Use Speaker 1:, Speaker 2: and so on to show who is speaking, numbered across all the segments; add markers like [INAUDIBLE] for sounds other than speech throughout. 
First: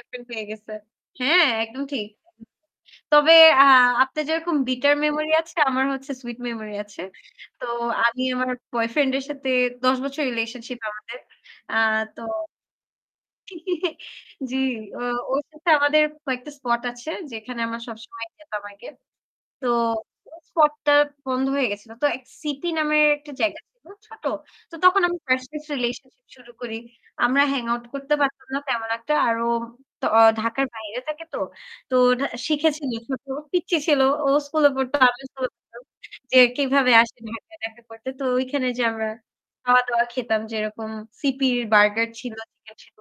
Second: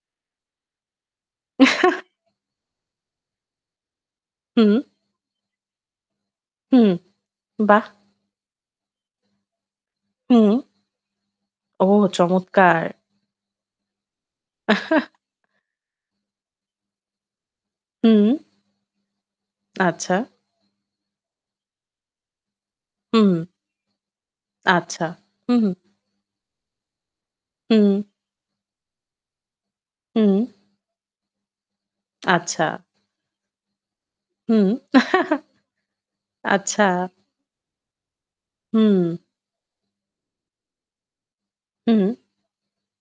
Speaker 1: Apple পেয়ে গেছে। হ্যাঁ, একদম ঠিক।
Speaker 2: [LAUGHS]
Speaker 1: তবে আ আপনে যেরকম
Speaker 2: হুম।
Speaker 1: bitter memory আছে, আমার হচ্ছে sweet memory
Speaker 2: হুম।
Speaker 1: আছে। তো
Speaker 2: বাহ্‌!
Speaker 1: আমি আমার বয়ফ্রেন্ড এর সাথে ১০ বছর
Speaker 2: হুম।
Speaker 1: রিলেশনশিপ আমাদের। আ
Speaker 2: ও
Speaker 1: তো
Speaker 2: চমৎকার!
Speaker 1: [GIGGLES] জ্বি, ও
Speaker 2: [CHUCKLES]
Speaker 1: ওর সাথে আমাদের কয়েকটা স্পট আছে যেখানে আমার
Speaker 2: হুম।
Speaker 1: সবসময় যেতাম আগে। তো
Speaker 2: আচ্ছা।
Speaker 1: ওই স্পটটা বন্ধ হয়ে গেছিল। তো এক সিটি নামের একটা
Speaker 2: হু।
Speaker 1: জায়গা ছিল, ছোট। তো তখন
Speaker 2: আচ্ছা,
Speaker 1: আমি ফার্স্ট,
Speaker 2: হু, হু।
Speaker 1: ফার্স্ট রিলেশনশিপ শুরু করি। আমরা hang out
Speaker 2: হুম।
Speaker 1: করতে পারতাম না তেমন একটা আর ও তো আ
Speaker 2: হুম
Speaker 1: ঢাকার বাইরে থাকে তো। তো ঢা
Speaker 2: আচ্ছা।
Speaker 1: শিখেছিল ছোট পিচ্চি ছিল। ও
Speaker 2: হুম।
Speaker 1: স্কুলে পড়ত, আমিও
Speaker 2: [CHUCKLES]
Speaker 1: স্কুলে পড়তাম। যে
Speaker 2: আচ্ছা।
Speaker 1: কিভাবে আসে ঢাকায় দেখা করতে? তো ঐখানে যে আমরা
Speaker 2: হুম।
Speaker 1: খাওয়া-দাওয়া খেতাম যেরকম সিপি'র বার্গার
Speaker 2: হুম
Speaker 1: ছিল, চিকেন ছিল।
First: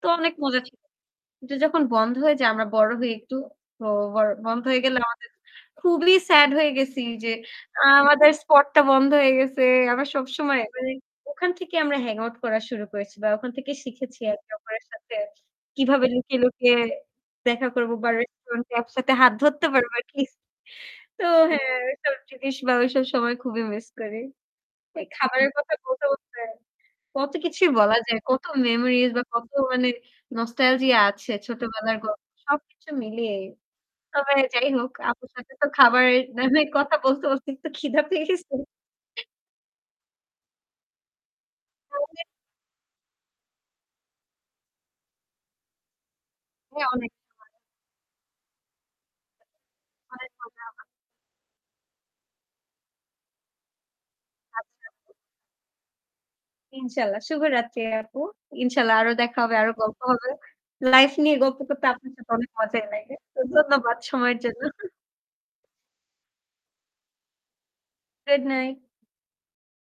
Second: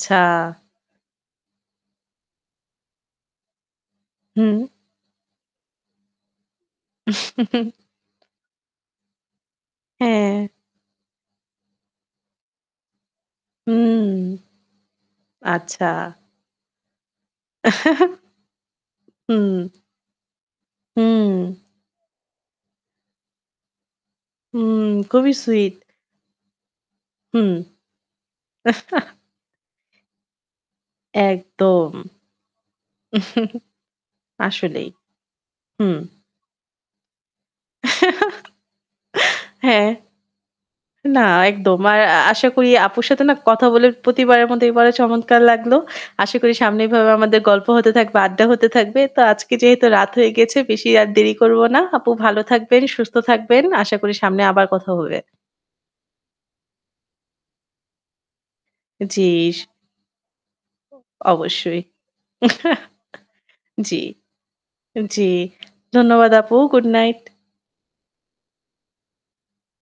Speaker 1: তো অনেক মজা ছিল। য যখন বন্ধ হয়ে যায় আমরা বড় হই একটু, ও [UNINTELLIGIBLE] তো
Speaker 2: হুম।
Speaker 1: বন্ধ হয়ে গেলে আমাদের খুবলি স্যাড হয়ে গেছি যে আ
Speaker 2: [CHUCKLES]
Speaker 1: আমাদের স্পটটা বন্ধ হয়ে গেছে। আমার
Speaker 2: হ্যাঁ।
Speaker 1: সবসময় মানে ওখান থেকে আমরা hang out করা শুরু করেছি বা ওখান থেকেই
Speaker 2: হুম,
Speaker 1: শিখেছি আর একে অপরের সাথে
Speaker 2: আচ্ছা।
Speaker 1: কিভাবে লুকিয়ে, লুকিয়ে দেখা করব বা রেস্টুরেন্ট এ একসাথে
Speaker 2: [CHUCKLES]
Speaker 1: হাত
Speaker 2: হুম।
Speaker 1: ধরতে পারবো কিস তো
Speaker 2: হুম।
Speaker 1: হ্যাঁ এইসব জিনিস বা ওইসব সময় খুবই মিস করি।
Speaker 2: হুম,
Speaker 1: এই
Speaker 2: খুবই
Speaker 1: খাবারের কথা
Speaker 2: সুইট।
Speaker 1: বলতে, বলতে কত
Speaker 2: হুম।
Speaker 1: কিছুই বলা যায়, কত মেমোরিজ
Speaker 2: [CHUCKLES]
Speaker 1: বা কত মানে nostalgia আছে
Speaker 2: একদম
Speaker 1: ছোটবেলার
Speaker 2: [CHUCKLES]
Speaker 1: গল্প সবকিছু মিলিয়েই। তবে যাই
Speaker 2: আসলেই।
Speaker 1: হোক, আপুর সাথে তো
Speaker 2: হুম।
Speaker 1: খাবারের না হয় কথা বলতে, বলতে একটু ক্ষিধা পেয়েছে।
Speaker 2: [LAUGHS] হ্যাঁ। না একদম। আর আ
Speaker 1: [UNINTELLIGIBLE]
Speaker 2: আশা করি আপুর সাথে না কথা বলে প্রতিবারের মত এবার চমৎকার লাগলো। আশা করি সামনে
Speaker 1: হ্যাঁ
Speaker 2: এভাবে
Speaker 1: অনেক,
Speaker 2: আমাদের
Speaker 1: অ
Speaker 2: গল্প হতে থাকবে, আড্ডা হতে থাকবে। তো আজকে যেহেতু রাত হয়ে গিয়েছে,
Speaker 1: [UNINTELLIGIBLE]
Speaker 2: বেশি আর দেরি করব না। আপু ভালো থাকবেন, সুস্থ থাকবেন। আশা করি সামনে আবার কথা
Speaker 1: আচ্ছা।
Speaker 2: হবে।
Speaker 1: ইনশাল্লাহ। শুভরাত্রি আপু। ইনশাআল্লাহ আরো দেখা হবে,
Speaker 2: জ্বি।
Speaker 1: আরও গল্প হবে।
Speaker 2: অ
Speaker 1: লাইফ নিয়ে গল্প
Speaker 2: অবশ্যই।
Speaker 1: করতে আপনার সাথে অনেক মজাই
Speaker 2: [CHUCKLES]
Speaker 1: লাগে। তো ধন্যবাদ
Speaker 2: জ্বি।
Speaker 1: সময়ের জন্য।
Speaker 2: জ্বী, ধন্যবাদ আপু গুড নাইট।
Speaker 1: Good night.